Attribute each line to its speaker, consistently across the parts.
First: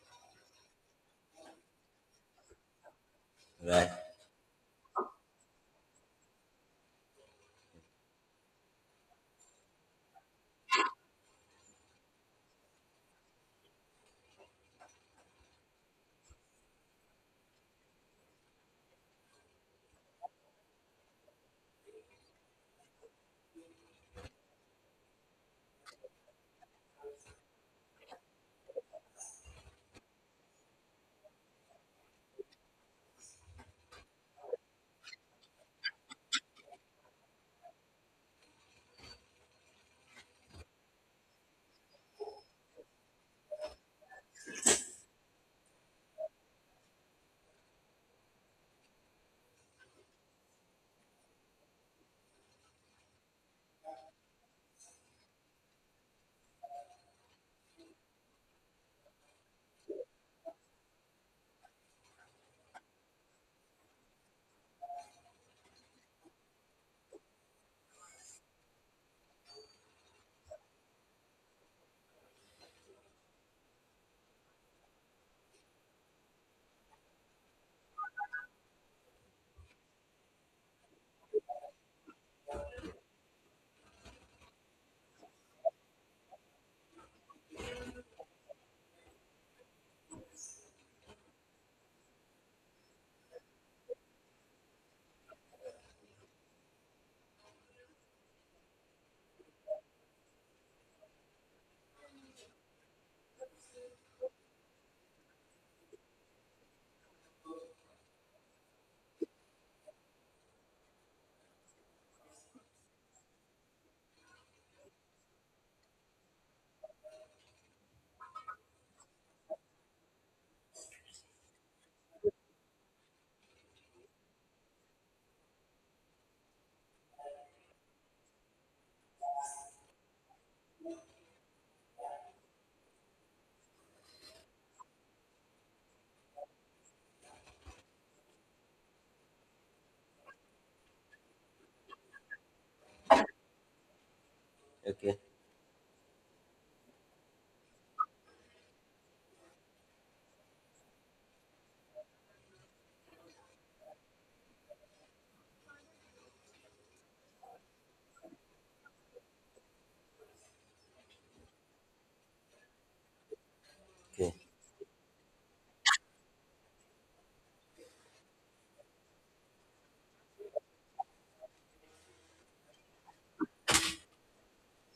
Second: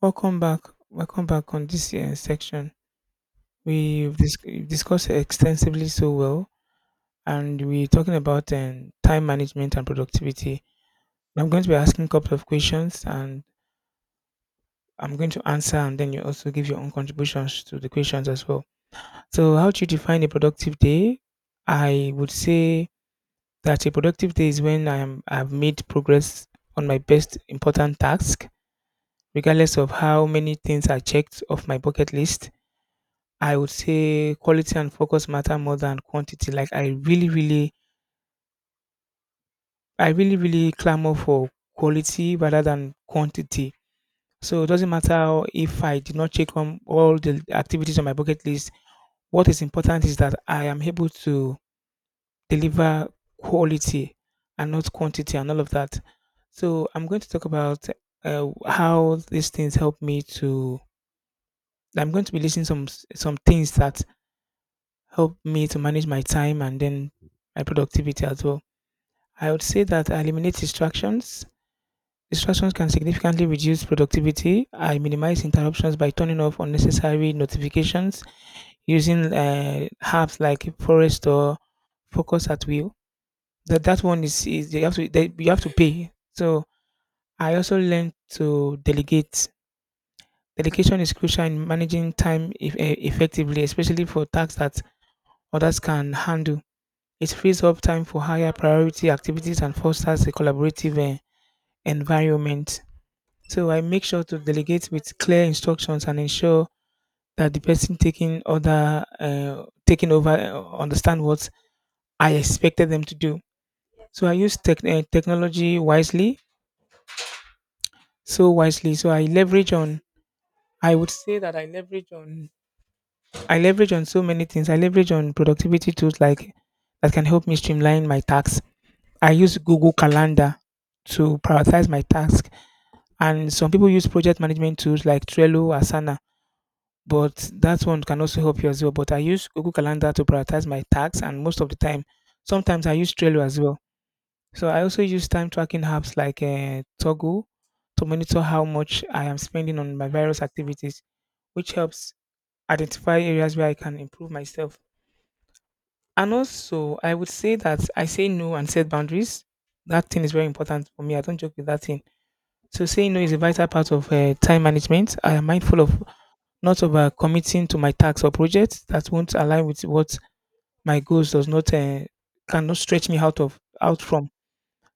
Speaker 1: Welcome back. Welcome back on this section.
Speaker 2: Right.
Speaker 1: We've discussed extensively so well, and we're talking about time management and productivity. I'm going to be asking a couple of questions, and I'm going to answer, and then you also give your own contributions to the questions as well. So, how do you define a productive day? I would say that a productive day is when I've made progress on my best important task, regardless of how many things I checked off my bucket list. I would say quality and focus matter more than quantity. Like I really, really clamor for quality rather than quantity. So it doesn't matter if I did not check on all the activities on my bucket list. What is important is that I am able to deliver quality and not quantity and all of that. So I'm going to talk about how these things help me to. I'm going to be listing some things that help me to manage my time and then my productivity as well. I would say that I eliminate distractions. Distractions can significantly reduce productivity. I minimize interruptions by turning off unnecessary notifications using apps like Forest or Focus at Will. That one is you have to you have to pay. So I also learned to delegate. Delegation is crucial in managing time if, eh, effectively, especially for tasks that others can handle. It frees up time for higher priority activities and fosters a collaborative environment. So I make sure to delegate with clear instructions and ensure that the person taking over understand what I expected them to do. So I use technology wisely. So I leverage on. I would say that I leverage on. I leverage on so many things. I leverage on productivity tools like that can help me streamline my tasks. I use Google Calendar to prioritize my task. And some people use project management tools like Trello, Asana, but that one can also help you as well. But I use Google Calendar to prioritize my tasks, and most of the time, sometimes I use Trello as well. So I also
Speaker 2: Okay.
Speaker 1: use time tracking apps like Toggle to monitor how much I am spending on my various activities, which helps identify areas where I can improve myself. And also, I would say that I say no and set boundaries. That thing is very important for me. I don't joke with that thing. So saying no is a vital part of
Speaker 2: Okay.
Speaker 1: time management. I am mindful of not overcommitting to my tasks or projects that won't align with what my goals does not cannot stretch me out of out from.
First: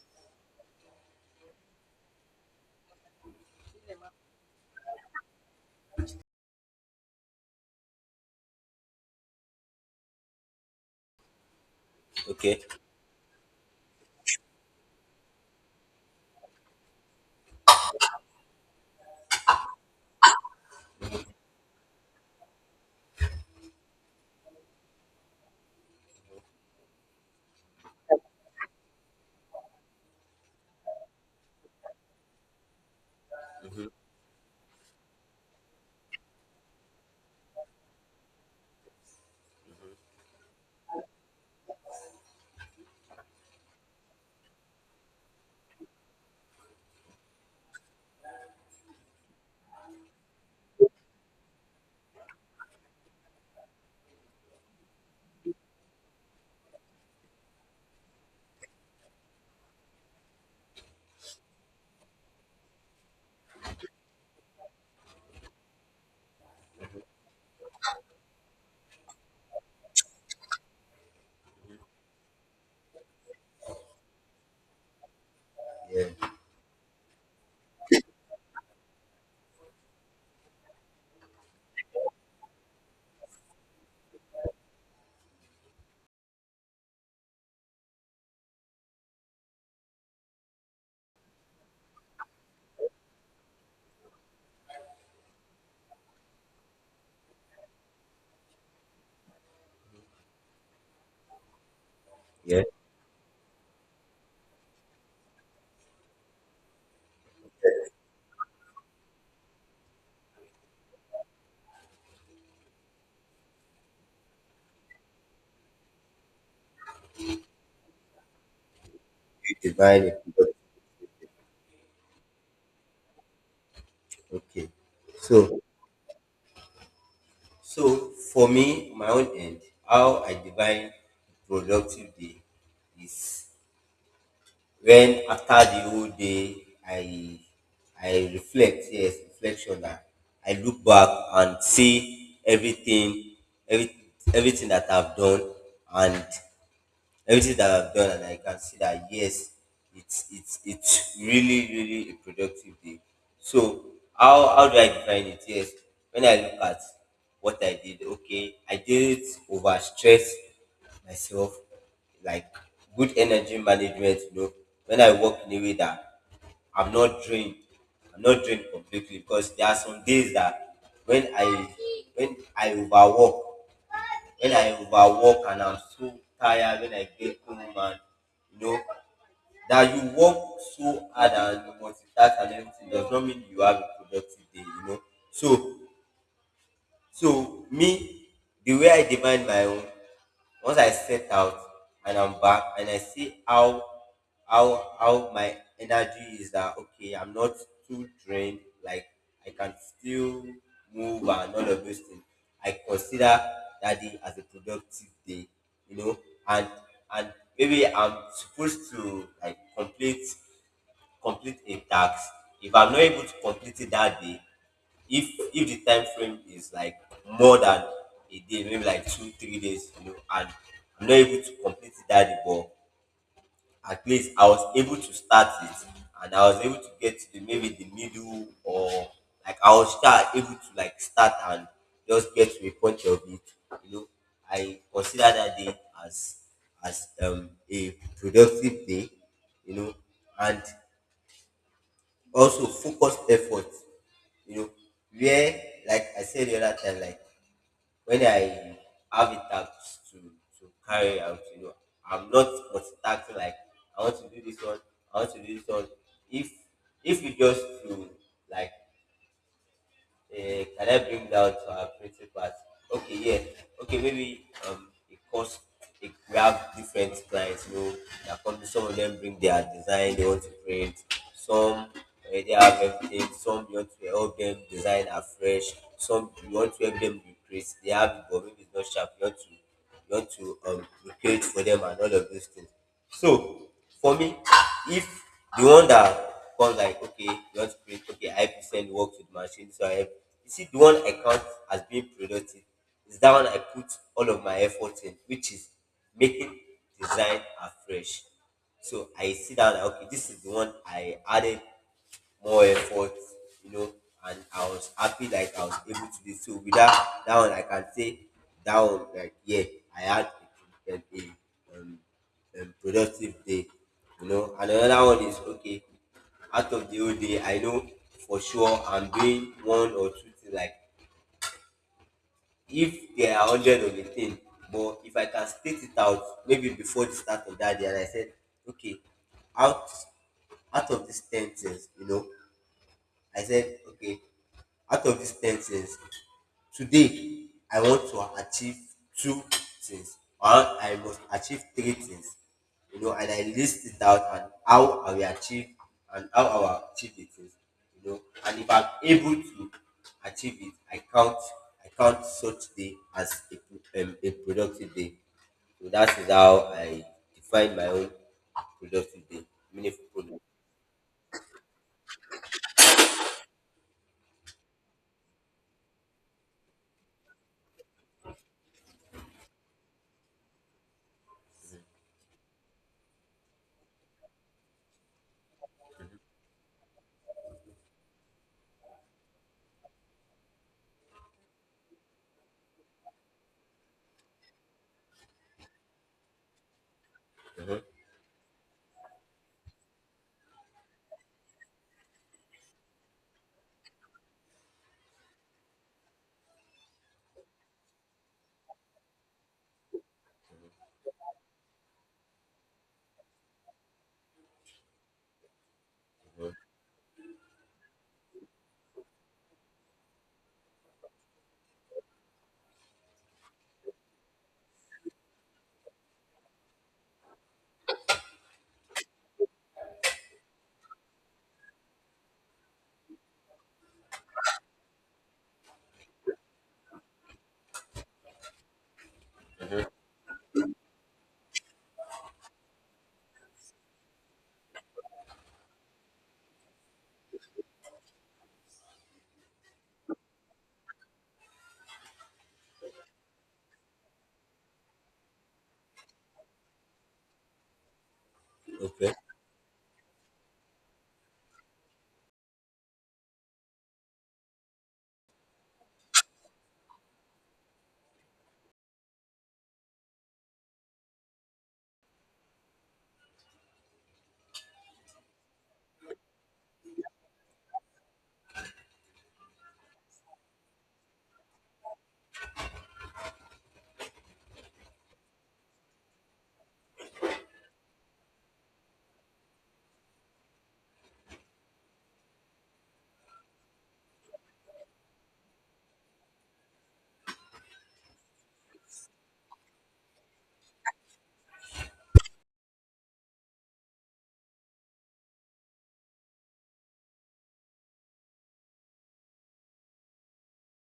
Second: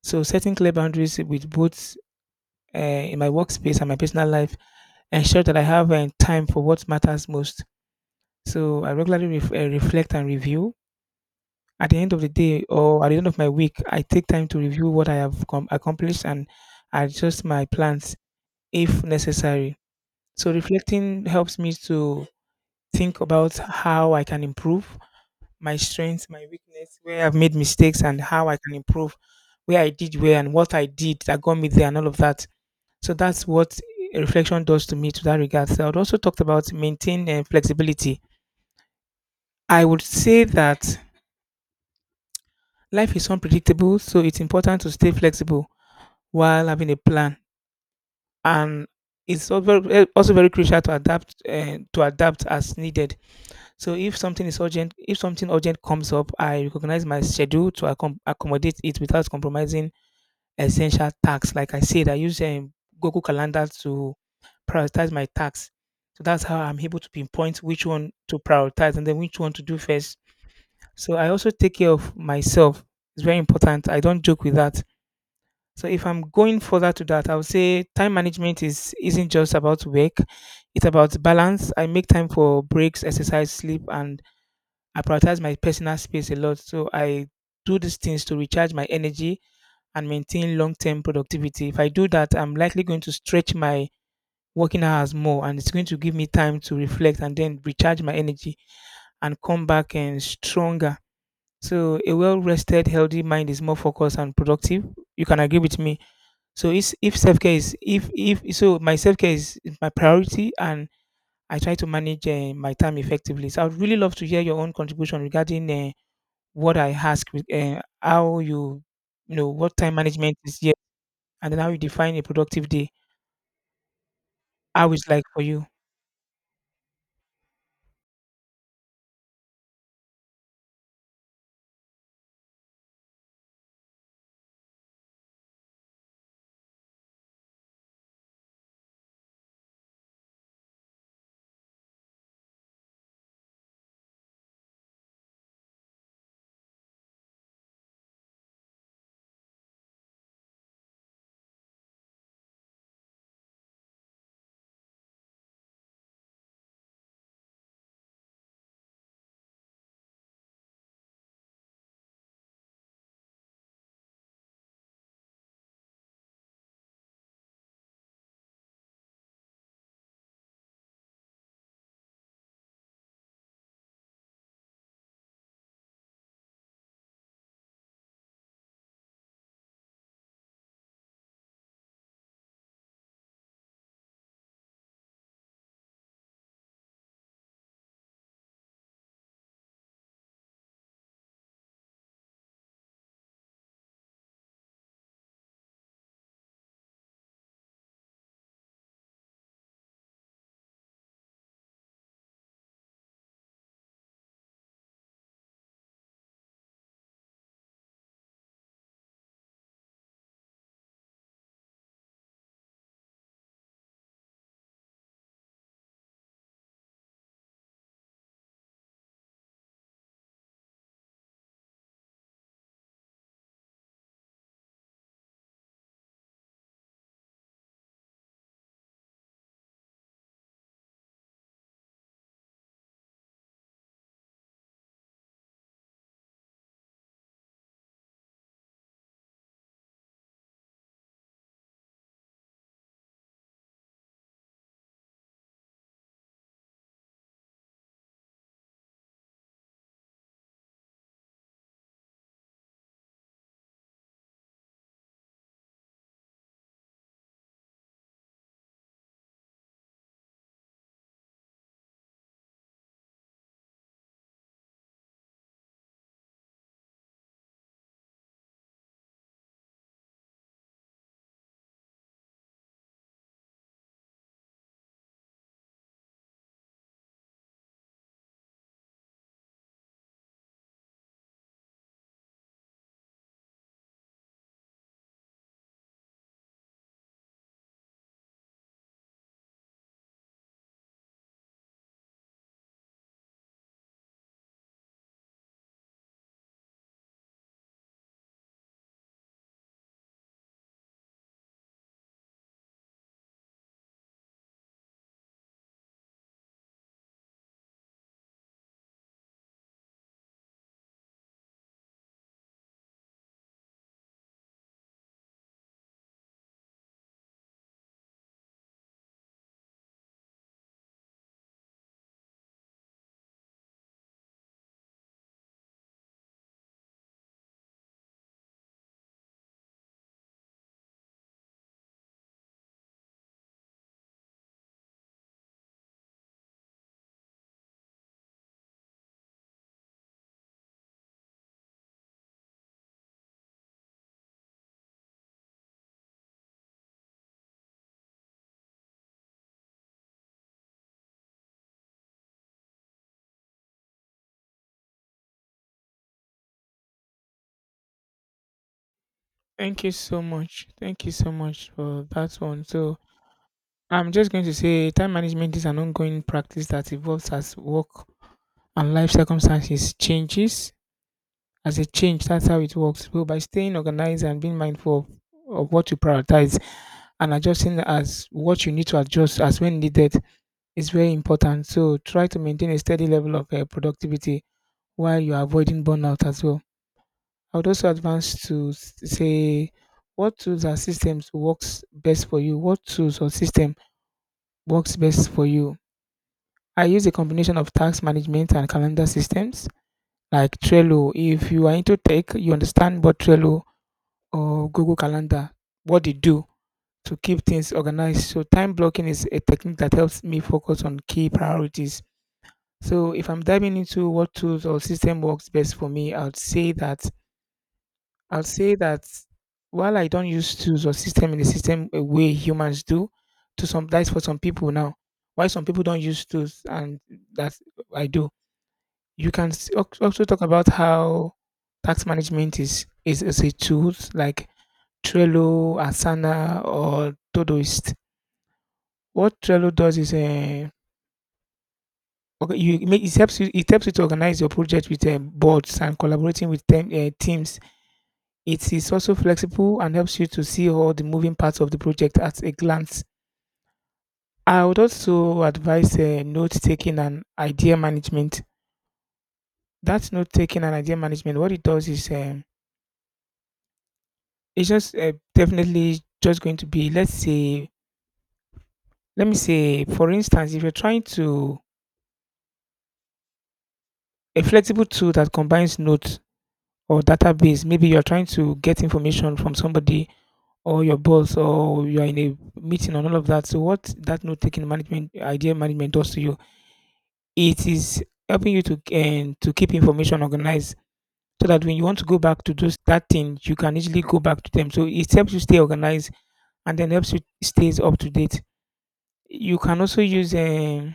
Speaker 1: So setting clear boundaries with both in my workspace and my personal life ensure that I have time for what matters most. So I regularly reflect and review. At the end of the
Speaker 2: Okay.
Speaker 1: day or at the end of my week, I take time to review what I have accomplished and adjust my plans if necessary. So reflecting helps me to think about how I can improve my strengths, my weakness, where I've made mistakes and how I can improve, where I did well and what I did that got me there and all of that. So that's what reflection does to me to that regard. So I would also talked about maintain and flexibility. I would say that life is unpredictable, so it's important to stay flexible while having a plan. And it's al- very- eh, also very crucial to adapt as needed. So if something urgent comes up, I recognize my schedule to accommodate it without compromising essential tasks. Like I said, I use Google Calendar to prioritize my tasks. So that's how I'm able to pinpoint which one to prioritize and then which one to do first. So I also take care of myself. It's very important. I don't joke with that. So if I'm
Speaker 2: Yeah.
Speaker 1: going further to that, I would say time management is isn't just about work. It's about balance. I make time for breaks, exercise, sleep, and I prioritize my personal space a lot. So I do these things to recharge my energy and maintain long term productivity. If I do that, I'm likely going to stretch my working hours more and it's going to give me time to reflect and then recharge my energy and come back and stronger. So a well
Speaker 2: Yeah.
Speaker 1: rested, healthy mind is more focused and productive. You can agree with me. So if self care is if so my self care is my priority and I try to manage my time effectively. So I would really love to hear your own contribution regarding what I ask with how
Speaker 2: You
Speaker 1: what time
Speaker 2: divide it.
Speaker 1: management is here, and then how you define a productive day,
Speaker 2: Okay.
Speaker 1: how it's like for
Speaker 2: So
Speaker 1: you.
Speaker 2: so for me, my own end, how I divide productive day is when after the whole day I reflect, yes, reflection that I look back and see everything, every, everything that I've done and everything that I've done, and I can see that yes, it's really, really a productive day. So how do I define it? Yes, when I look at what I did, okay, I didn't overstress myself, like good energy management. You know, when I work in a way that I'm not drained. I'm not drained completely because there are some days that when I when I overwork, when I overwork and I'm so tired when I get home and you know that you work so hard and you multitask and everything does not mean you have a productive day. So so me, the way I divide my own, once I set out and I'm back and I see how my energy is, that okay, I'm not too drained, like I can still move and all of those things. I consider that day as a productive day, you know, and and maybe I'm supposed to like complete a task. If I'm not able to complete it that day, if the time frame is like more than a day, maybe like 2 3 days, you know, and I'm not able to complete it that day, but at least I was able to start it and I was able to get to the, maybe the middle, or like I was start and just get to a point of it, you know. I consider that day as a productive day, you know. And also focused effort, you know, where like I said the other time, like when I have a task to carry out, you know, I'm not multitasking. Like I want to do this one, I want to do this one. If if you just to like Can I bring that to our principal? Okay, yeah. Okay, maybe because we have different clients, you know, that come. Some of them bring their design they want to print, some they have everything. Some you want to help them design afresh, some you want to help them recreate. They have it, but maybe it's not sharp, you want to recreate for them and all of those things. So for me, if the one that comes, like, okay, you want to create, okay, I 95% works with machine. So I have, you see, the one I count as being productive is that one I put all of my efforts in, which is making design afresh. So I see that, okay, this is the one I added more effort, you know, and I was happy, like I was able to do so. With that, that one I can say that one, like yeah, I had a productive day, you know. And another one is, okay, out of the whole day, I know for sure I'm doing one or two things. Like if there are hundred of a thing, but if I can state it out, maybe before the start of that day, and I said, okay, out out of these 10 things, you know, I said, okay, out of these 10 things today, I want to achieve two things, or I must achieve three things, you know, and I list it out and how I will achieve the things, you know. And if I'm able to achieve it, I count such day as a productive day. So that is how I define my own productive day.
Speaker 1: Thank you
Speaker 2: Meaningful
Speaker 1: so
Speaker 2: productive.
Speaker 1: much. Thank you so much for that one. So I'm just going to say time management is an ongoing practice that evolves as work and life circumstances changes. As a change, that's how it works. So by staying organized and being mindful of what you prioritize and adjusting as what you need to adjust as when needed, is very important. So try to maintain a steady level of productivity while you're avoiding burnout as well. I would
Speaker 2: Mhm,
Speaker 1: also advance to say what tools and systems works best for you. What tools or system works best for you? I use a combination of task management and calendar systems like Trello. If you are into tech, you understand what Trello or Google Calendar, what they do
Speaker 2: mhm.
Speaker 1: to keep things organized. So time blocking is a technique that helps me focus on key priorities. So if I'm diving into what tools or system works best for me, I will say that while I don't use tools or system in the system a way humans do, to some that's for some people now. Why some people don't use tools and that I do. You can also talk about how tax management is a tool like Trello, Asana, or Todoist. What Trello does is a. Okay, you it helps you to organize your project with boards and collaborating with teams. It is
Speaker 2: Okay,
Speaker 1: also flexible and helps you to see all the moving parts of the project at a glance. I would also advise note taking and idea management. That note taking and idea management, what it does is it's just definitely just going to be let's say let me say for instance if you're trying to a flexible tool that combines notes or database maybe you're trying to get information from somebody or your boss or you are in a meeting and all of that. So what that note taking management idea management does to you, it is helping you to and to keep information organized so that when you want to go back to those that thing, you can easily go back to them. So it helps you stay organized and then helps you stays up to date. You can also use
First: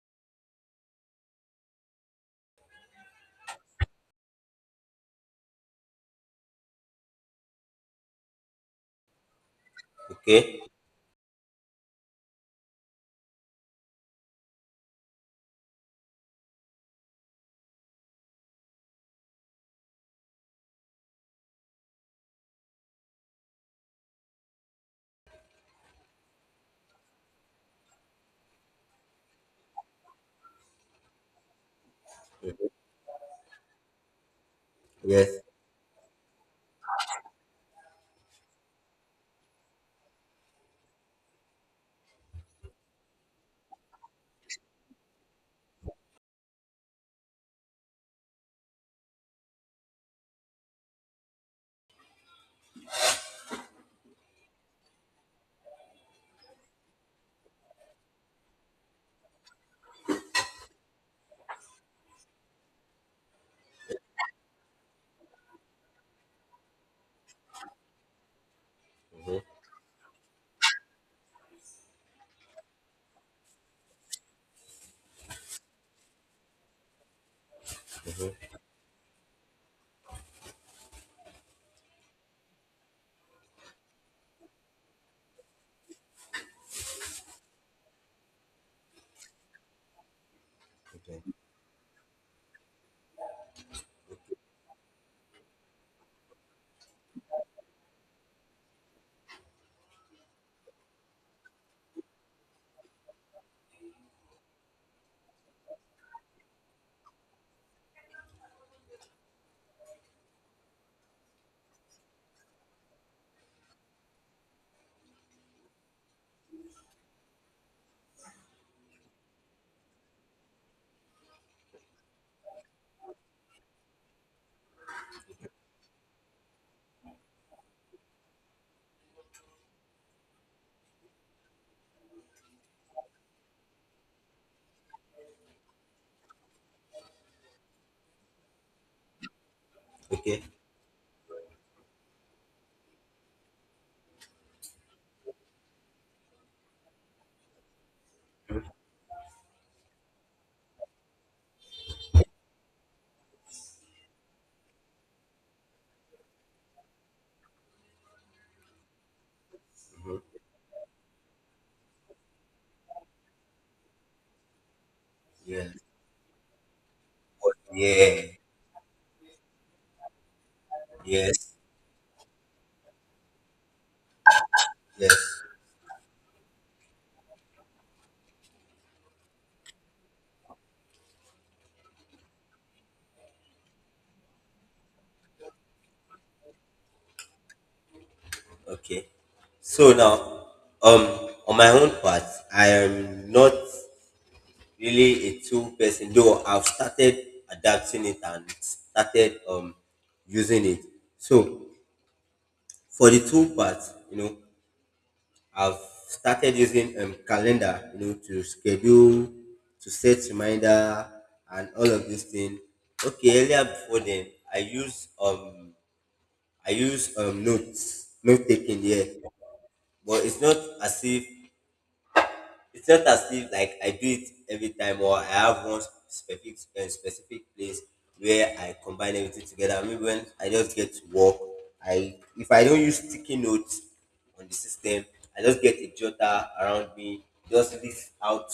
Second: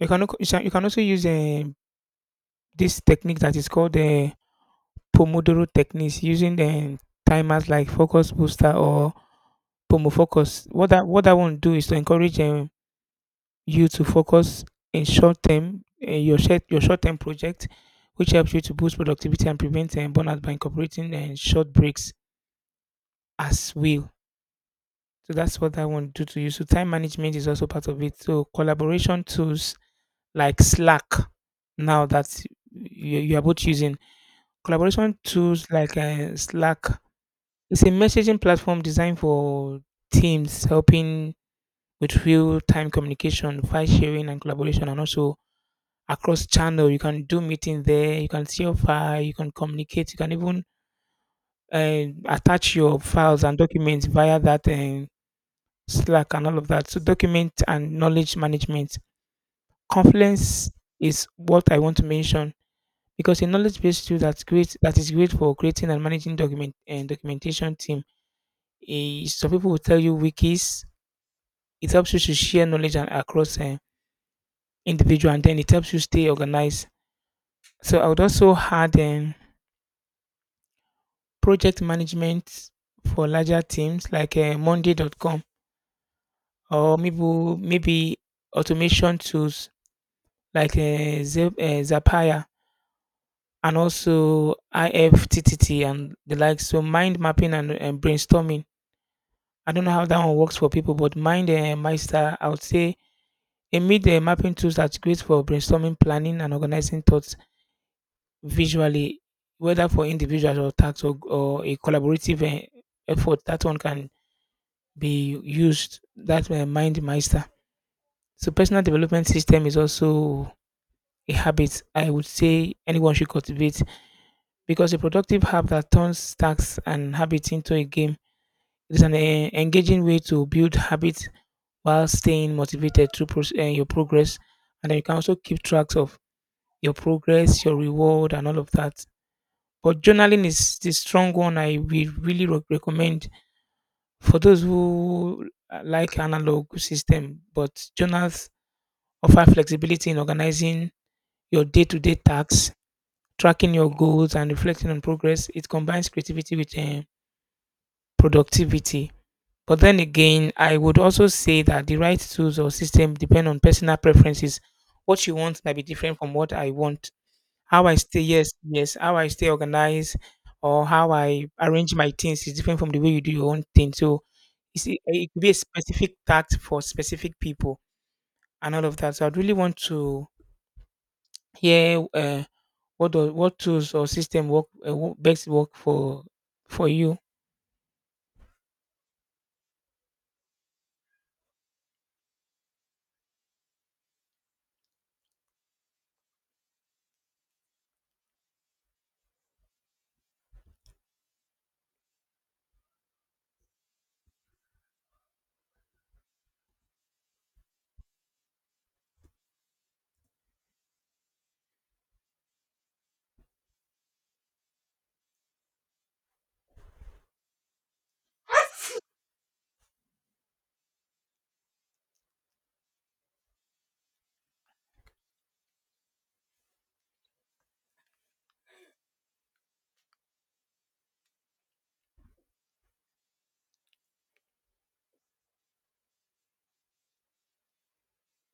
Speaker 1: you can also use this technique that is called the Pomodoro techniques using the timers like focus booster or
Speaker 2: okay.
Speaker 1: Pomofocus. What that one do is to encourage you to focus in your short term project, which helps you to boost productivity and prevent burnout by incorporating and short breaks as well. So that's what I want to do to you. So time management is also part of it. So collaboration tools like Slack now that
Speaker 2: Mhm.
Speaker 1: you are both using. Collaboration
Speaker 2: Yes.
Speaker 1: tools like Slack. It's a messaging platform designed for teams, helping with real time communication, file sharing, and collaboration, and also across channel. You can do meeting there. You can see your file. You can communicate. You can even attach your files and documents via that Slack and all of that. So document and knowledge management. Confluence is what I want to mention because a knowledge-based tool that's great that is great for creating and managing document and documentation team. Some people will tell you wikis. It helps you to share knowledge and across individual, and then it helps you stay organized. So I would also add project management for larger teams like monday.com or maybe automation tools like
Speaker 2: Okay.
Speaker 1: Zapier and also IFTTT and the like. So mind mapping and brainstorming. I don't know how that one works for people, but mind master, I would say a mid mapping tools that's great for brainstorming, planning, and organizing thoughts visually, whether for individuals or tasks or a collaborative effort. That one can be used. That's my mind meister. So personal development system is also a habit I would say anyone should cultivate because a productive app that turns tasks and habits into a game is an engaging way to build habits while staying motivated through your progress. And then you can also keep track of your progress, your reward, and all of that. But
Speaker 2: Okay.
Speaker 1: journaling is the strong one I will really recommend for those who like analog system, but journals offer flexibility in organizing your day-to-day tasks, tracking your goals and reflecting on progress. It combines creativity with productivity. But then again, I would also say that the right tools or system depend on personal preferences. What you want
Speaker 2: Yeah.
Speaker 1: might be different from what I want. How I stay,
Speaker 2: Yeah.
Speaker 1: yes, yes, how I stay organized or how I
Speaker 2: Yes.
Speaker 1: arrange my things is different from the way you do your own thing. So it it could
Speaker 2: Yes.
Speaker 1: be a specific task for specific people and all of that. So I'd really want to hear what do what tools or system work best work for you?
Speaker 2: Okay. So now, um, on my own part, I am not really a tool person, though I've started adapting it and started using it. So for the tool part, you know, I've started using calendar, you know, to schedule, to set reminder, and all of these things. Okay, earlier before then, I use um I use notes, note taking, yeah. But as if it's not as if like I do it every time, or I have one specific place where I combine everything together. Maybe when I just get to work, I, if I don't use sticky notes on the system, I just get a jotter around me, just list out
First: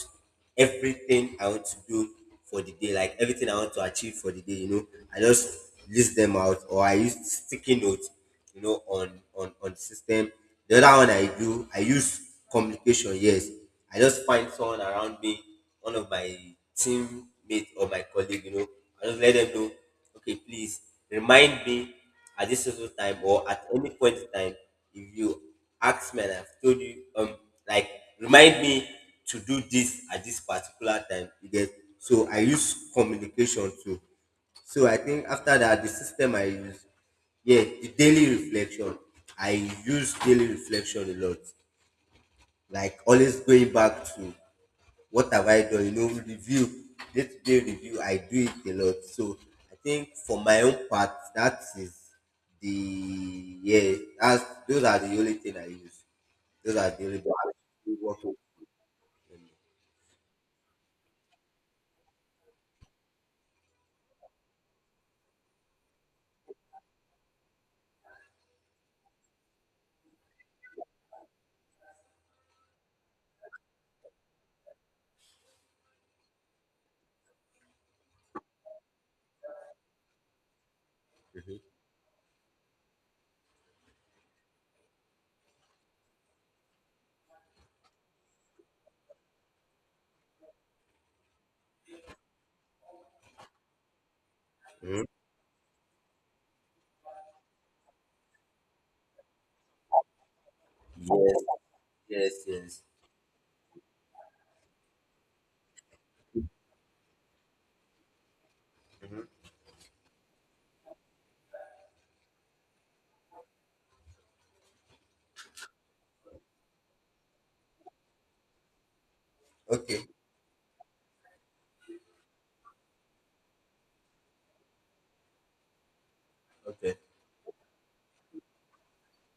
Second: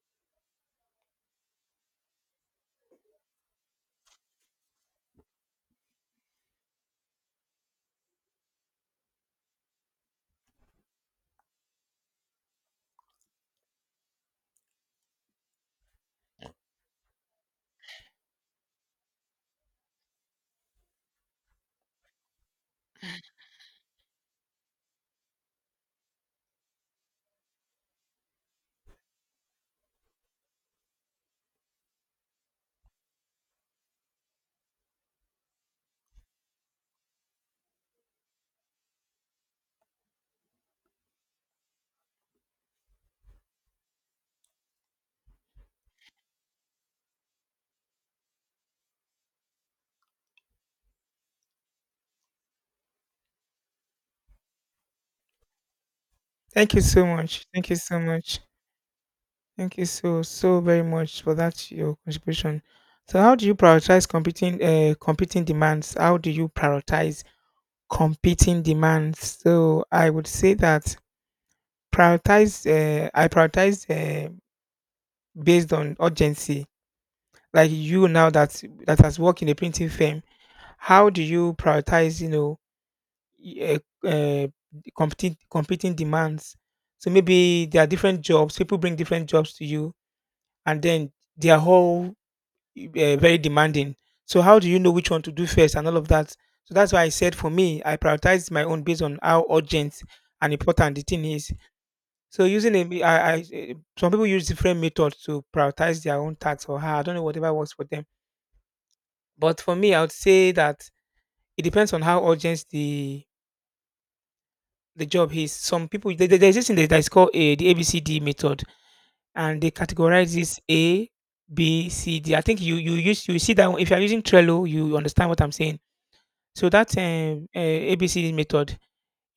Speaker 2: everything I want to do for the day, like everything I want to achieve for the day, you know. I just list them out, or I use sticky notes, you know, on the system. The other one I do, I use communication. Yes, I just find someone around me, one of my teammate or my colleague. You know, I just let them know. Okay, please remind me at this certain time, or at any point in time if you ask me and I've told you, like remind me to do this at this particular time. You get. So I use communication too. So I think after that, the system I use, yeah, the daily reflection. I use daily reflection a lot. Like always going back to what have I done, you know, review, day to day review, I do it a lot. So I think for my own part, that is the, yeah, that's, those are the only thing I use.
Speaker 1: Thank
Speaker 2: Those
Speaker 1: you
Speaker 2: are
Speaker 1: so
Speaker 2: the only thing
Speaker 1: much.
Speaker 2: I
Speaker 1: Thank you so
Speaker 2: use.
Speaker 1: much. Thank you so so very much for that your contribution. So how do you prioritize competing demands? How do you prioritize competing demands? So I would say that prioritize I prioritize based on urgency. Like you now that that has worked in a printing firm, how do you prioritize? You know y- uh, uh, competing demands. So maybe there are different jobs. People bring different jobs to you, and then they are all uh, very demanding. So how do you know
Speaker 2: Mhm.
Speaker 1: which one to do first and all of that? So that's why I said for me, I prioritize my own based on how urgent and important the thing
Speaker 2: Yes,
Speaker 1: is.
Speaker 2: yes,
Speaker 1: So using a,
Speaker 2: yes.
Speaker 1: me- I, eh, some people use different methods to prioritize their own tasks or how I don't know whatever works for them. But for me, I would say that it depends on how urgent the job is. Some people there's this thing that is called a the ABCD method, and they
Speaker 2: Okay,
Speaker 1: categorize this A, B, C, D. I think you see that one. If you're using Trello, you understand what I'm saying. So
Speaker 2: okay.
Speaker 1: that ABCD method,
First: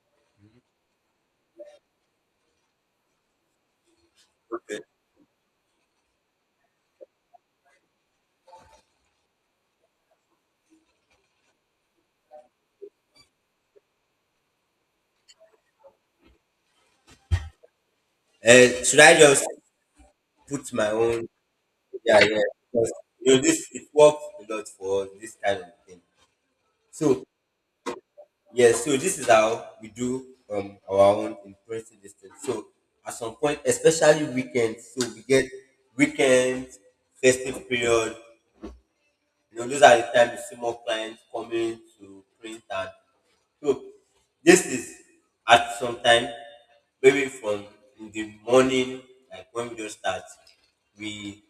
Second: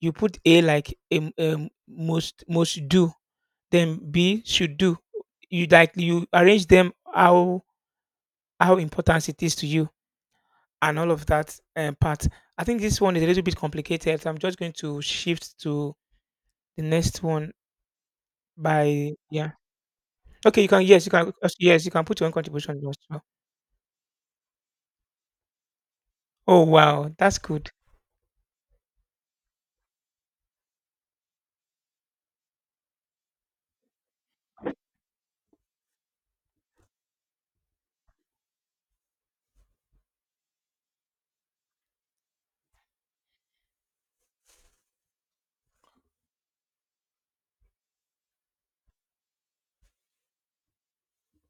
Speaker 1: you put A like most do, then B should do. You like you arrange them how important it is to you and all of that part. I think this one is a little bit complicated. So I'm just going to shift to the next one
Speaker 2: Should
Speaker 1: by
Speaker 2: I just
Speaker 1: yeah. Okay,
Speaker 2: put
Speaker 1: you can
Speaker 2: my
Speaker 1: yes, you
Speaker 2: own?
Speaker 1: can yes, you can put
Speaker 2: Yeah,
Speaker 1: your own
Speaker 2: yeah.
Speaker 1: contribution
Speaker 2: Because
Speaker 1: as well.
Speaker 2: you know, this it works a lot for us, this kind of thing.
Speaker 1: Oh wow,
Speaker 2: So
Speaker 1: that's good.
Speaker 2: yes, so this is how we do our own impressive distance. So at some point, especially weekends, so we get weekends, festive period, you know, those are the time you see more clients coming to print. And so this is at some time, maybe from in the morning, like when we just start, we,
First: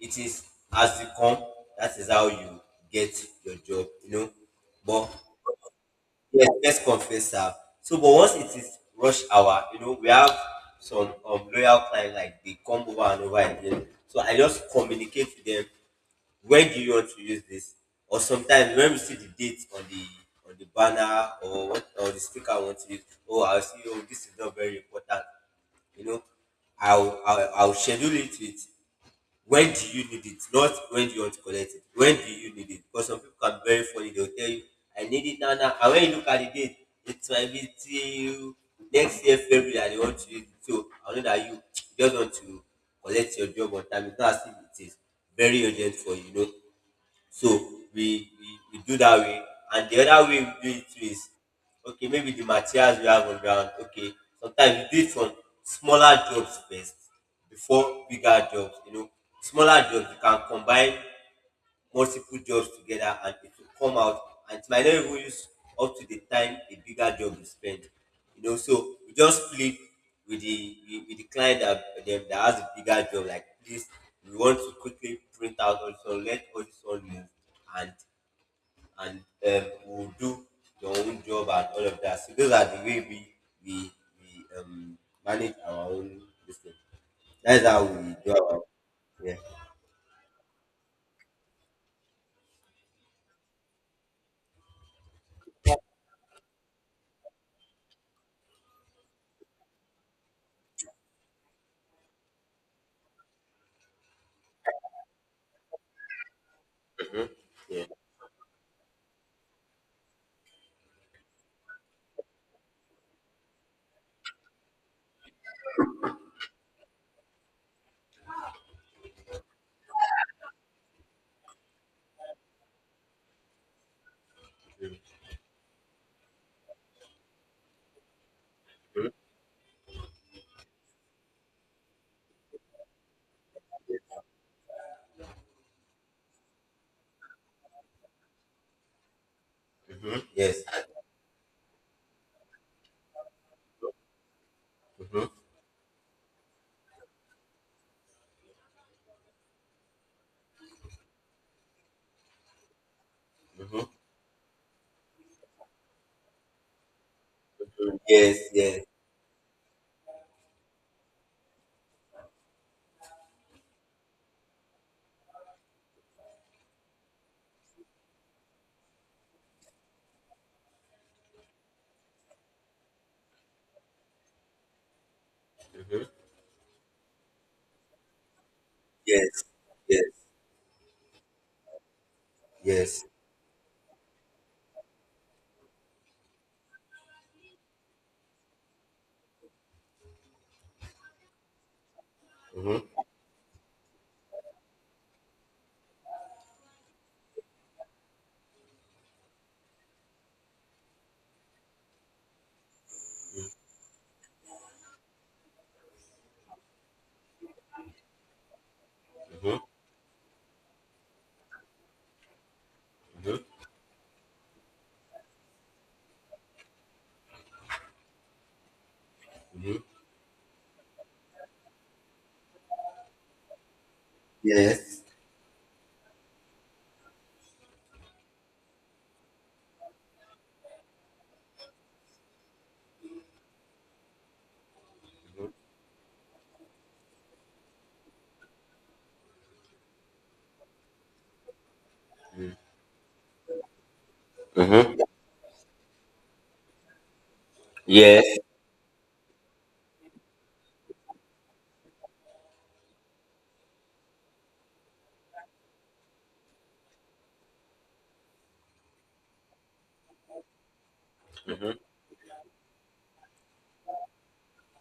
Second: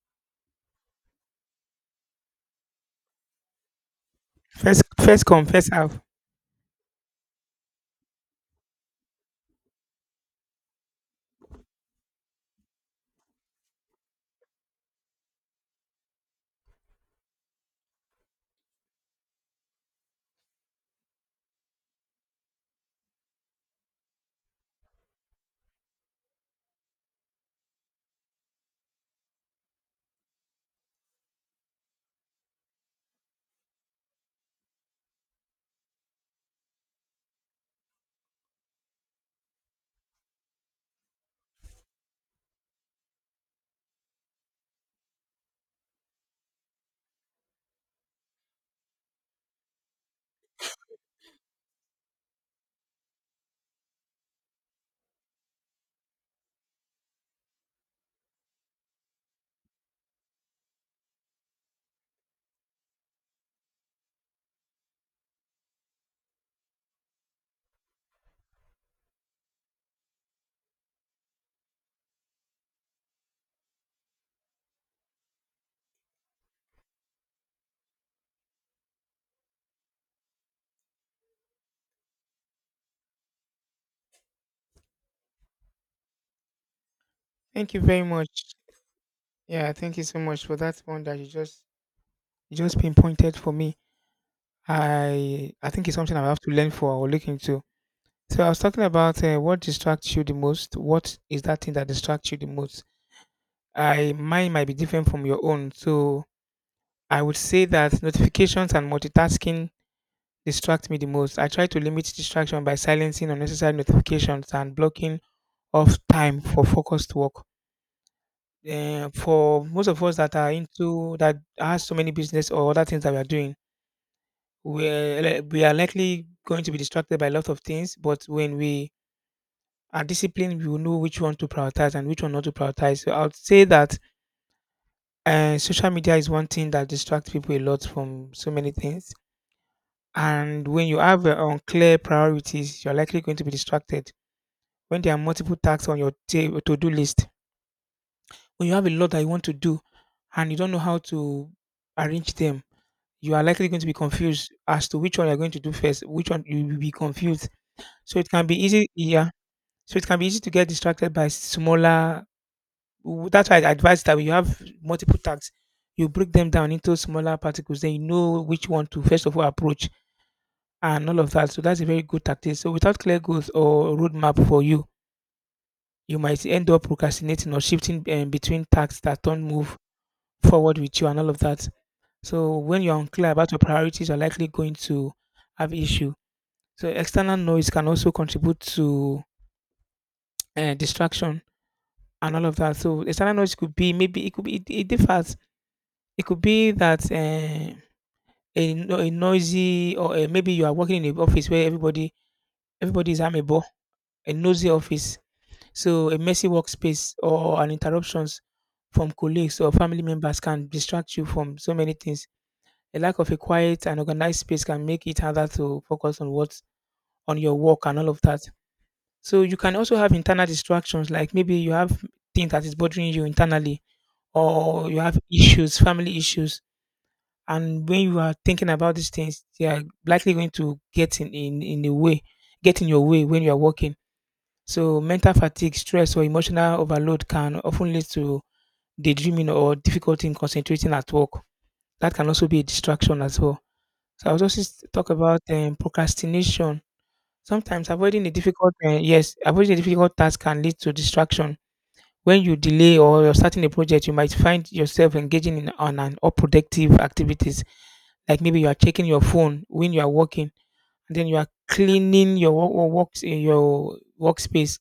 Speaker 2: it is as you come, that is how you get your job, you know.
Speaker 1: First
Speaker 2: But
Speaker 1: first come, first half.
Speaker 2: yes, let's confess that. So, but once it is rush hour, you know, we have some loyal clients like they come over and over again. So I just communicate to them, when do you want to use this, or sometimes when we see the date on the banner, or what, or the sticker I want to use. Oh, I'll see. Oh, this is not very important, you know, I'll schedule it with when do you need it, not when do you want to collect it. When do you need it? Because some people can very funny, they will tell you, I need it now now, and when you look at the date, it might be till next year February that they want to use it. So I know that you just want to collect your job on time. It's not as if it is very urgent for you, you know. So we we do that way. And the other way we do it too is, okay, maybe the materials we have on ground. Okay, sometimes we do it from smaller jobs first before bigger jobs. You know, smaller jobs you can combine multiple jobs together, and it will come out, and it might not even use up to the time a bigger job is spent. You know, so we just plead with the client that them that has a bigger job, like please, we want to quickly print out all this one, let all this one move, and and we'll do your own job, and all of that. So those are the way we we, we um manage our own business. That's
Speaker 1: Thank you
Speaker 2: how
Speaker 1: very
Speaker 2: we do
Speaker 1: much.
Speaker 2: our. Yeah.
Speaker 1: Yeah, thank you so much for that one that you just pinpointed for me. I think it's something I have to learn for or look into. So I was talking about what distracts you the most. What is that thing that distracts you the most? I mine might be different from your own. So I would say that notifications and multitasking distract me the most. I try to limit distraction by silencing unnecessary notifications and blocking off time for focused work. Eh, for most of us that are into that has so many business or other things that we are doing,
Speaker 2: mm-hmm.
Speaker 1: we are likely going to be distracted by a lot of things. But when we are disciplined, we will know which one to prioritize and which one not to prioritize. So I would say that social media is one thing that distracts people a lot from so many things.
Speaker 2: Yes.
Speaker 1: And when you have unclear priorities, you're likely going to be distracted when there are
Speaker 2: mm-hmm.
Speaker 1: multiple tasks on your to-do list, when you have a lot that you want to do and you don't know how to arrange them, you are likely going to be confused as to which one you're going to do first, which one you will be confused.
Speaker 2: Mm.
Speaker 1: So it
Speaker 2: Yes,
Speaker 1: can be
Speaker 2: yes.
Speaker 1: easy, yeah. So it can be easy to get distracted by smaller. That's why I advise that when you have multiple tasks, you break them down into smaller particles. Then you know which one to first of all approach and all of that. So that's a very good tactic. So without clear goals or roadmap for you,
Speaker 2: Mm-hmm.
Speaker 1: you might end up procrastinating or shifting between tasks that don't
Speaker 2: Yes,
Speaker 1: move
Speaker 2: yes,
Speaker 1: forward with you and all of that. So when you're
Speaker 2: yes.
Speaker 1: unclear about your priorities, you're likely going to have issue. So external noise can also contribute to distraction and all of that.
Speaker 2: Mm-hmm.
Speaker 1: So external noise could be maybe it could be it differs. It could be that a, no- a noisy or maybe you are working in an office where everybody is amiable, a noisy office. So a messy workspace or an interruptions from
Speaker 2: Mm-hmm.
Speaker 1: colleagues or family members can distract you from so many things. A lack of a
Speaker 2: Mm-hmm.
Speaker 1: quiet and organized space can make it harder to focus on what on your work and all of that. So you can
Speaker 2: Mm-hmm.
Speaker 1: also have internal distractions like maybe you have things that is bothering you internally or you
Speaker 2: Yes.
Speaker 1: have issues, family issues. And when you are thinking about these things, they are likely going to in the way, get in your way when you are working. So mental fatigue, stress, or emotional overload can often lead to daydreaming or difficulty in concentrating at work. That can also be a distraction as well. So I was also
Speaker 2: Mm-hmm.
Speaker 1: talk about procrastination. Sometimes
Speaker 2: Yes.
Speaker 1: avoiding avoiding a difficult task can lead to distraction. When you delay or you're starting a project, you might find yourself engaging in on an unproductive activities, like maybe you are checking your phone when you are working, and then you are cleaning your works in your workspace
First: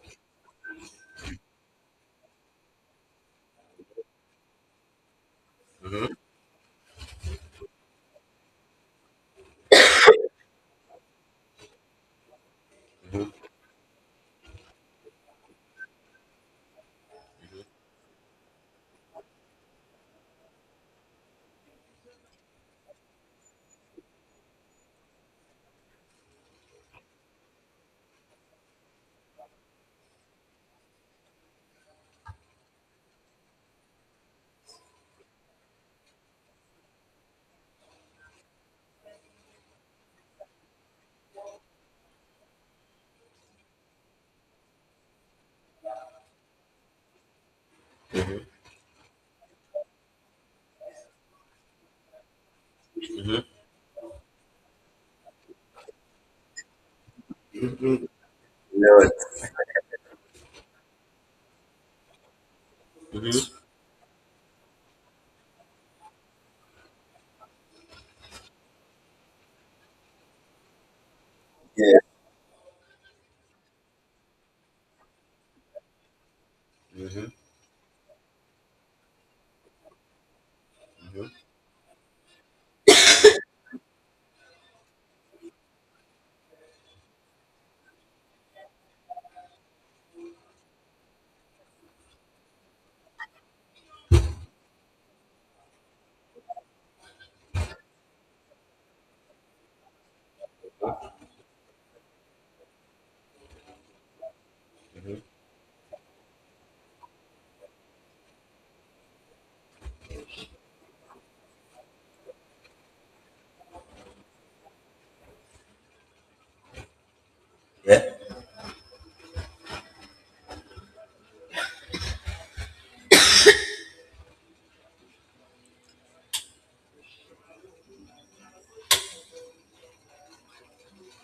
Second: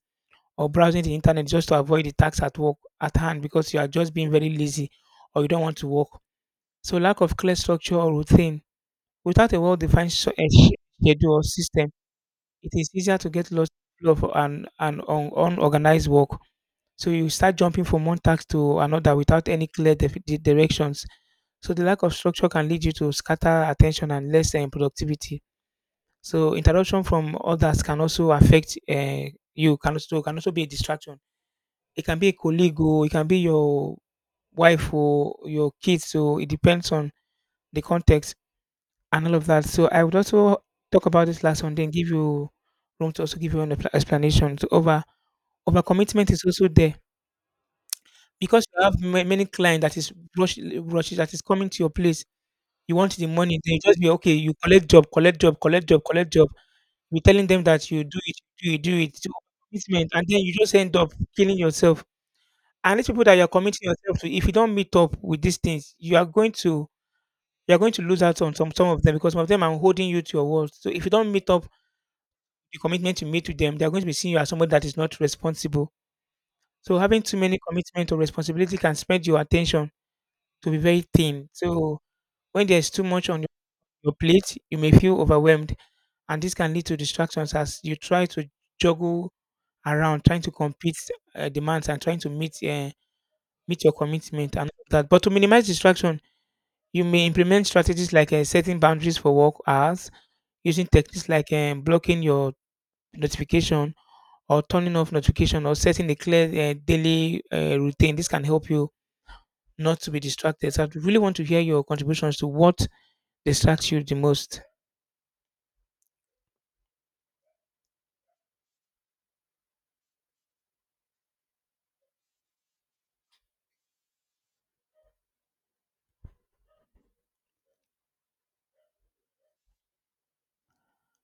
Speaker 1: or browsing the internet just to avoid the tax at work at hand because you are just being very lazy or you don't want to work. So lack of clear structure or routine. Without a well-defined schedule or system, it is easier to get lost in flow of an unorganized work. So you start jumping from one task to another without any clear directions. So the lack of structure can lead you to scatter attention and less productivity. So interruption from others can also affect you. Can also be a distraction. It can be a colleague or it can be your wife or your kids. So it depends on the context and all of that. So I would also talk about this last one, then give you room to also give you an explanation. So over commitment is also there because you have many clients that is rush, rushes that is coming to your place. You want the
Speaker 2: Mm-hmm.
Speaker 1: money, then you just be okay. You collect job, collect job, collect job, collect job. You're telling them that you do it, do it, do
Speaker 2: Lord.
Speaker 1: it. So commitment, and then you just end up killing yourself. And these people that you're
Speaker 2: Mm-hmm.
Speaker 1: committing yourself to, if you don't meet up with these things, you are going to lose out on some of them because some of them are holding you to your word. So if you don't meet up
Speaker 2: Yeah.
Speaker 1: the commitment you made to them, they're going to be seeing you as somebody that is not responsible. So having
Speaker 2: Mm-hmm.
Speaker 1: too many commitment or responsibility can spread your attention to be very
Speaker 2: Mm-hmm.
Speaker 1: thin. So when there's too much on your plate, you may feel overwhelmed, and this can lead to distractions as you try to juggle around, trying to compete demands and trying to meet your commitment and all that. But to minimize distraction, you may implement strategies like setting boundaries for work hours, using techniques like blocking your notification or turning off
Speaker 2: Mm-hmm.
Speaker 1: notification or setting a clear daily routine. This can help you not to be distracted. So I really want to hear your contributions to what distracts you the most.
Speaker 2: Yeah.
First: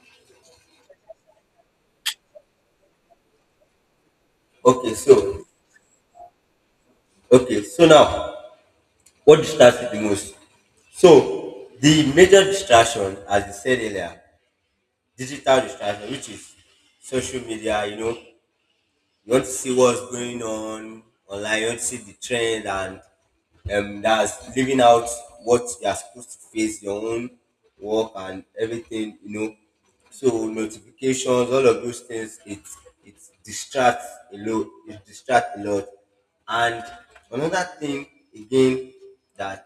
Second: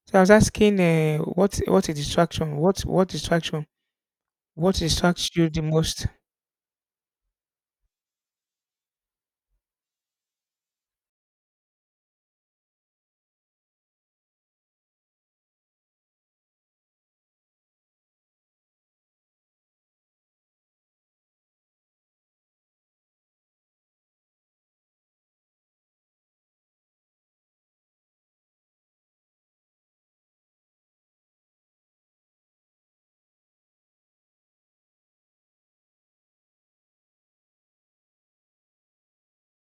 Speaker 1: So I was asking, what a distraction? What distraction? What
Speaker 2: Okay,
Speaker 1: distracts
Speaker 2: so,
Speaker 1: you the most?
Speaker 2: okay, so now, what distracts you the most? So, the major distraction, as you said earlier, digital distraction, which is social media, you know, you want to see what's going on online. You want to see the trend and that's living out what you are supposed to face your own work and everything. You know, so notifications, all of those things. It distracts a lot. It distracts a lot. And another thing again that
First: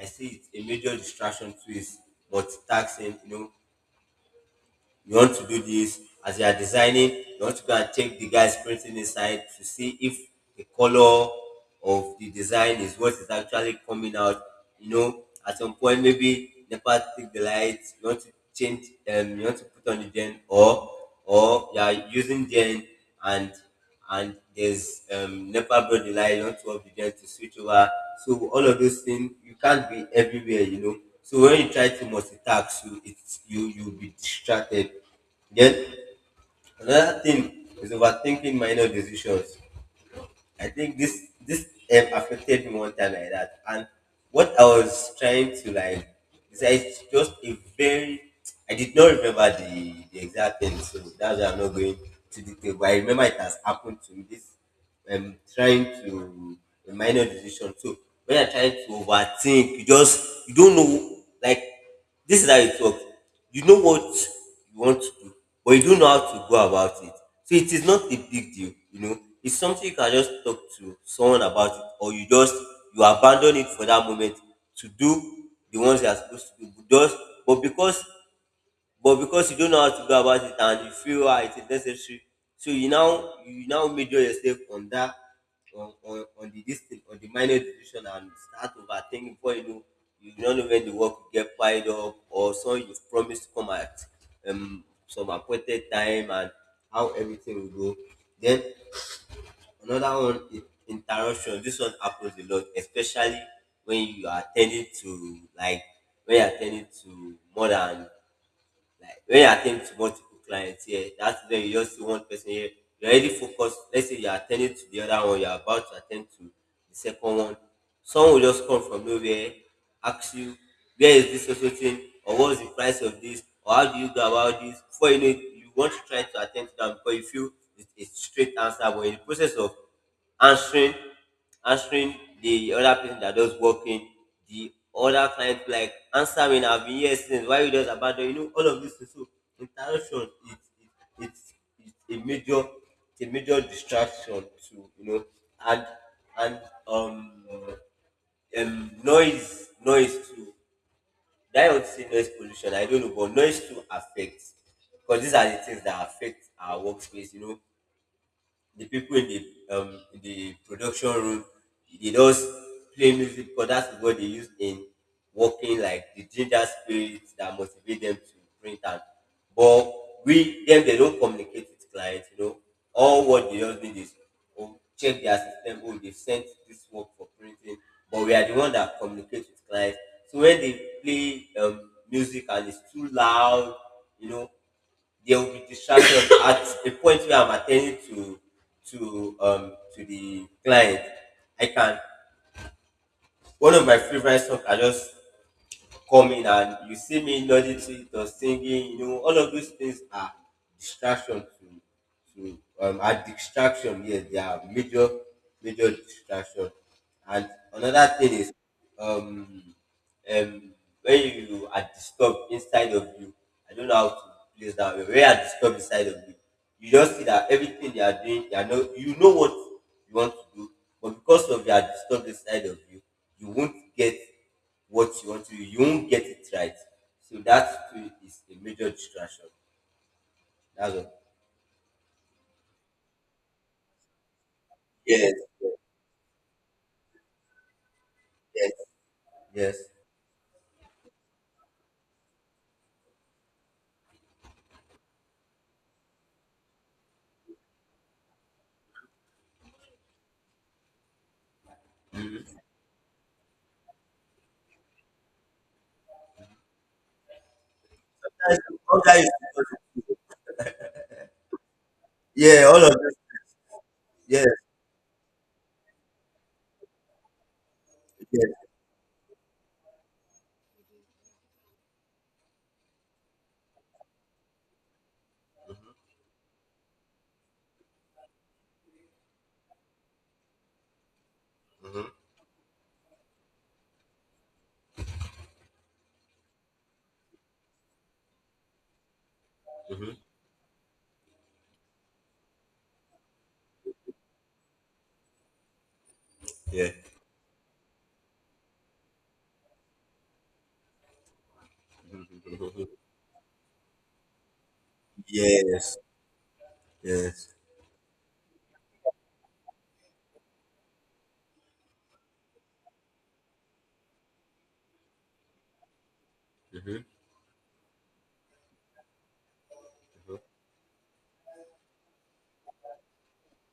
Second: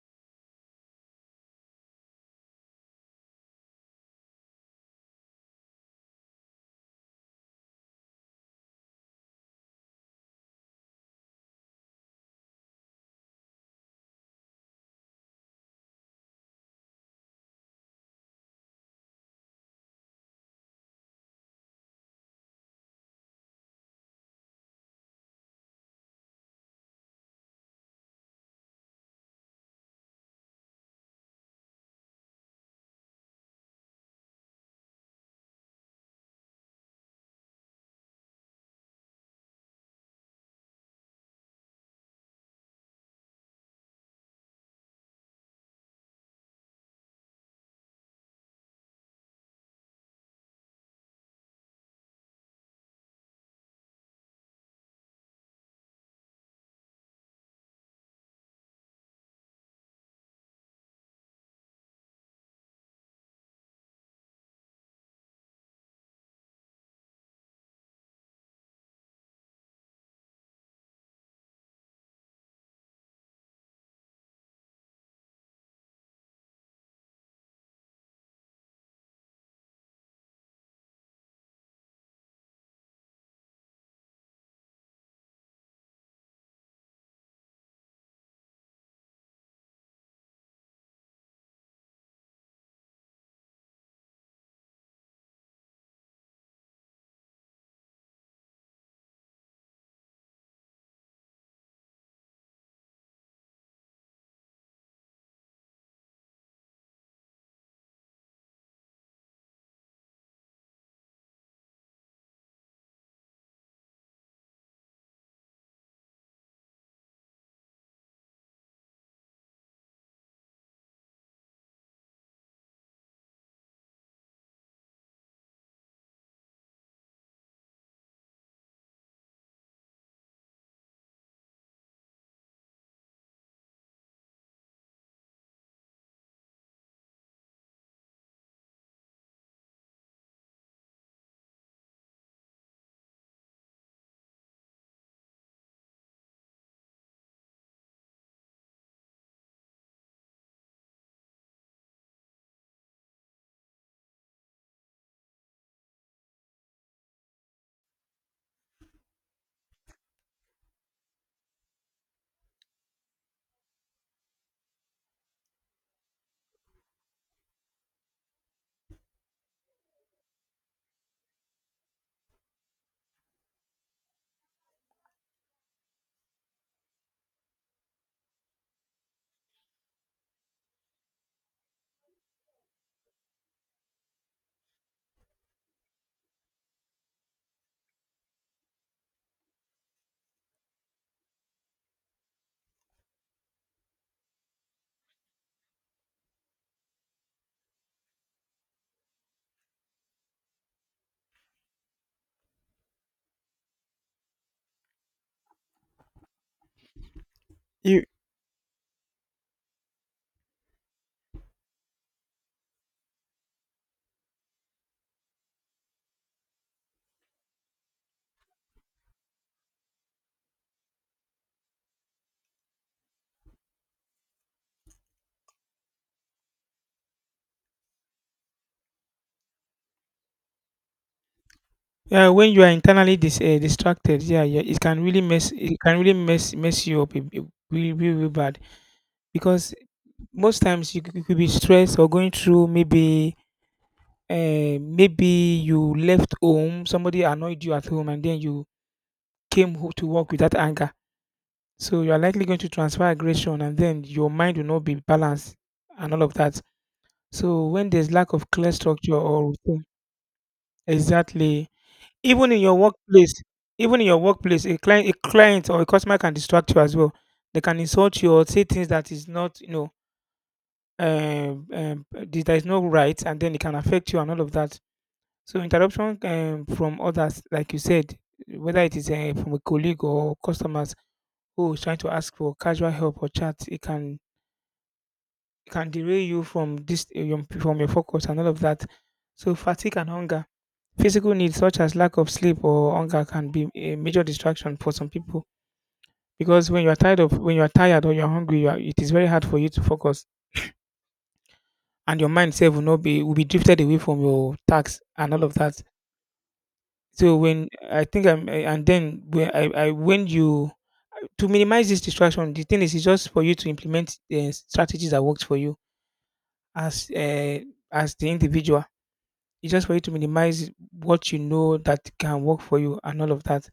Speaker 2: I see it's a major distraction to is multitasking. You know, you want to do this as you are designing, you want to go and check the guy's printing inside to see if the color of the design is what is actually coming out, you know. At some point maybe NEPA take the lights. You want to change. You want to put on the gen, or you are using gen. and and there's NEPA brought the light on the you to switch over. So all of those things, you can't be everywhere, you know. So when you try to multitask, you it's you you'll be distracted. Then another thing is overthinking minor decisions. I think this affected me one time like that, and what I was trying to, like it's just a very— I did not remember the exact thing, so that's why I'm not going to detail. But I remember it has happened to me. This trying to a minor decision. So when you're trying to overthink, you don't know, like, this is how it works. You know what you want to do, but you don't know how to go about it. So it is not a big deal, you know. It's something you can just talk to someone about, it, or you just you abandon it for that moment to do the ones you are supposed to do. But just but because but because you don't know how to go about it, and you feel ah it is necessary, so you now measure yourself on that, on on on the this on the minor decision, and start overthinking. Before you know, you don't know when the work will get piled up, or some— you promised to come at some appointed time, and how everything will go. Then another one is interruption. This one happens a lot, especially when you are attending to like when you are attending to more than like when you're attending to multiple clients here. That's when you just see one person here. You're already focused. Let's say you're attending to the other one, you're about to attend to the second one. Someone will just come from nowhere, ask you, where is this social thing? Or what's the price of this? Or how do you go about this? Before you know it, you want to try to attend to them because you feel it's a straight answer, but in the process of answering answering the other person, that does working, the other client, like, answering, I've been here since. Why you just abandon? You know, all of this. So interaction is, it's a major— it's a major distraction to, you know. And and um um noise, noise too. I don't say noise pollution, I don't know, but noise too affects, because these are the things that affect our workspace. You know, the people in the production room, they just play music, because that's what they use in working, like the ginger spirits that motivate them to print out. But we them they don't communicate with clients, you know. All what they just need is, oh, check their system, oh, they sent this work for printing. But we are the one that communicates with clients. So when they play music and it's too loud, you know, there will be distraction. At the point where I'm attending to to the client, I can— one of my favorite songs I just come in and you see me nodding to it or singing, you know, all of those things are distraction to are distraction. Yes, they are major, major distraction. And
Speaker 1: You
Speaker 2: another thing is um um when you are disturbed inside of you— I don't know how to place that well. When you are disturbed inside of you, you just see that everything they are doing, they are no— you know what you want to do, but because of your disturbed inside of you, you won't get— what you want to do, you won't get it right. So that too is a major distraction. That's all.
Speaker 1: When you are internally distracted, yeah, yeah, it can really
Speaker 2: Yes,
Speaker 1: mess you up really really really bad,
Speaker 2: yes.
Speaker 1: because
Speaker 2: Yes.
Speaker 1: most times you could be stressed or going through maybe you left home, somebody annoyed you at home, and then you came home to work with that anger, so you are likely going to transfer aggression and then your mind will not be balanced and all of that. So when there's lack of
Speaker 2: That's
Speaker 1: clear
Speaker 2: all
Speaker 1: structure
Speaker 2: that is.
Speaker 1: or routine. Exactly. Even in
Speaker 2: Yeah,
Speaker 1: your
Speaker 2: all of this.
Speaker 1: workplace,
Speaker 2: Yes,
Speaker 1: a client or a customer can distract you as well. They can insult you or say
Speaker 2: yes,
Speaker 1: things that is not. um, um, there is no right, and then it can affect you and all of that. So interruption from others, like you said, whether it is from a colleague or customers who is trying to ask for casual help or chat, it can derail you from your focus and all of that. So fatigue and
Speaker 2: mm-hmm.
Speaker 1: hunger, physical needs such as lack of sleep or hunger can be a major distraction for some people, because when you
Speaker 2: Yeah.
Speaker 1: are tired of when you are tired or you are hungry, it is very hard for you to focus. And your mind sef will
Speaker 2: Mhm.
Speaker 1: not be will be drifted away from your tax and all of that.
Speaker 2: Yes,
Speaker 1: So
Speaker 2: yes.
Speaker 1: when I think I'm eh, and then when I when you to minimize this distraction, the thing is it's just for you to implement the strategies that works for you
Speaker 2: Mm-hmm.
Speaker 1: as uh, as the individual. It's just for you to minimize what you know that can work for you and all of that.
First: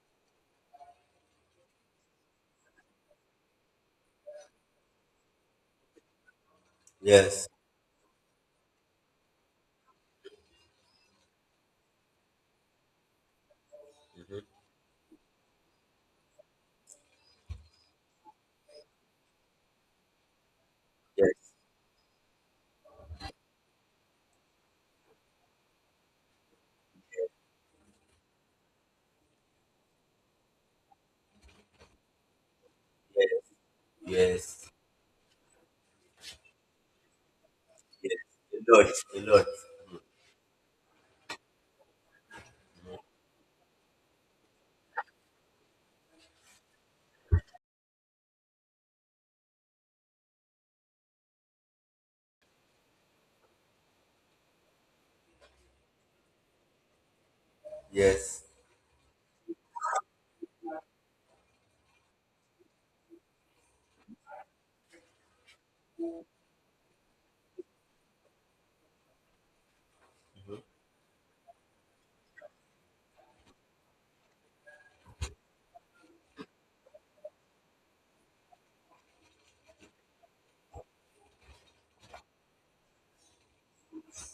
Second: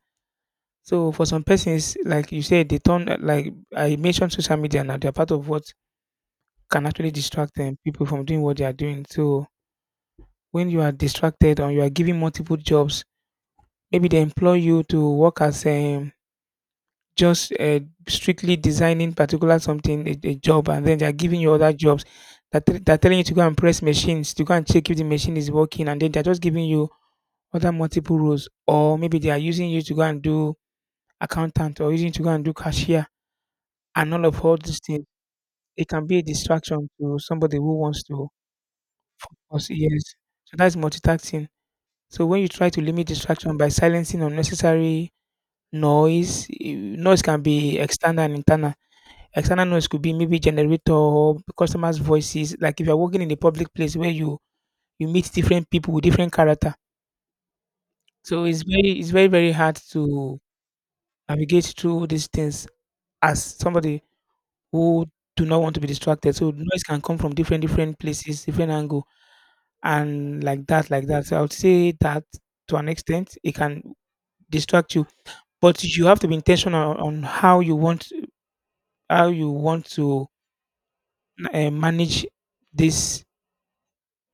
Speaker 1: So for some persons, like you said, they turn like I mentioned social media now, they're part of what can actually
Speaker 2: Yes.
Speaker 1: distract them people from doing what they are doing. So when you are distracted or you are giving multiple jobs, maybe they employ you to work as just strictly designing particular something a job, and then they are giving you
Speaker 2: Yes,
Speaker 1: other jobs they're telling you to go and press machines to go and check if the machine is working, and then they're just giving you other multiple roles, or maybe they are using you to go and do accountant or using you to go and do cashier,
Speaker 2: yes,
Speaker 1: and all
Speaker 2: yes,
Speaker 1: these things. It can be a distraction to somebody who wants
Speaker 2: yes.
Speaker 1: to
Speaker 2: A lot, a lot.
Speaker 1: focus. Yes, so that's multitasking. So when you try to limit distraction by silencing unnecessary noise can be external and internal. External noise could be maybe generator or customers' voices. Like if you're working in a public place where you meet different people with different character, so
Speaker 2: Yes.
Speaker 1: it's very very hard to navigate through these things as somebody who do not want to be distracted. So noise can come from different different places, different angle, and
Speaker 2: Mhm.
Speaker 1: like that, like that. So I would say that to an extent, it can distract you. But you have to be intentional on how you want to manage this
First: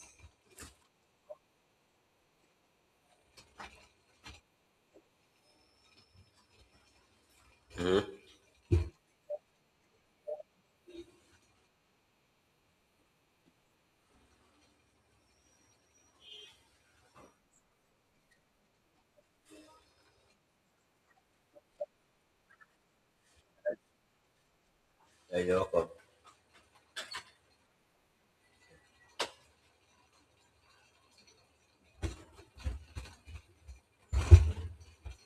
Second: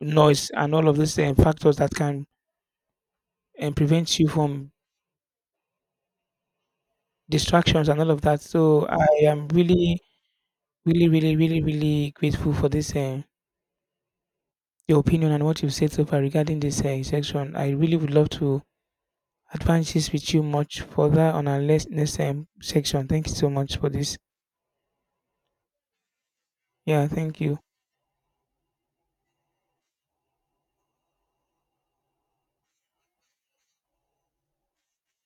Speaker 1: noise and all of these factors that can prevent you from distractions and all of that. So I am really, really, really, really, really grateful for this your opinion and what you've said so far regarding this section. I really would love to advance this with you much further on our next section. Thank you so much for this.
Speaker 2: Yeah, you're welcome.
Speaker 1: Yeah, thank you.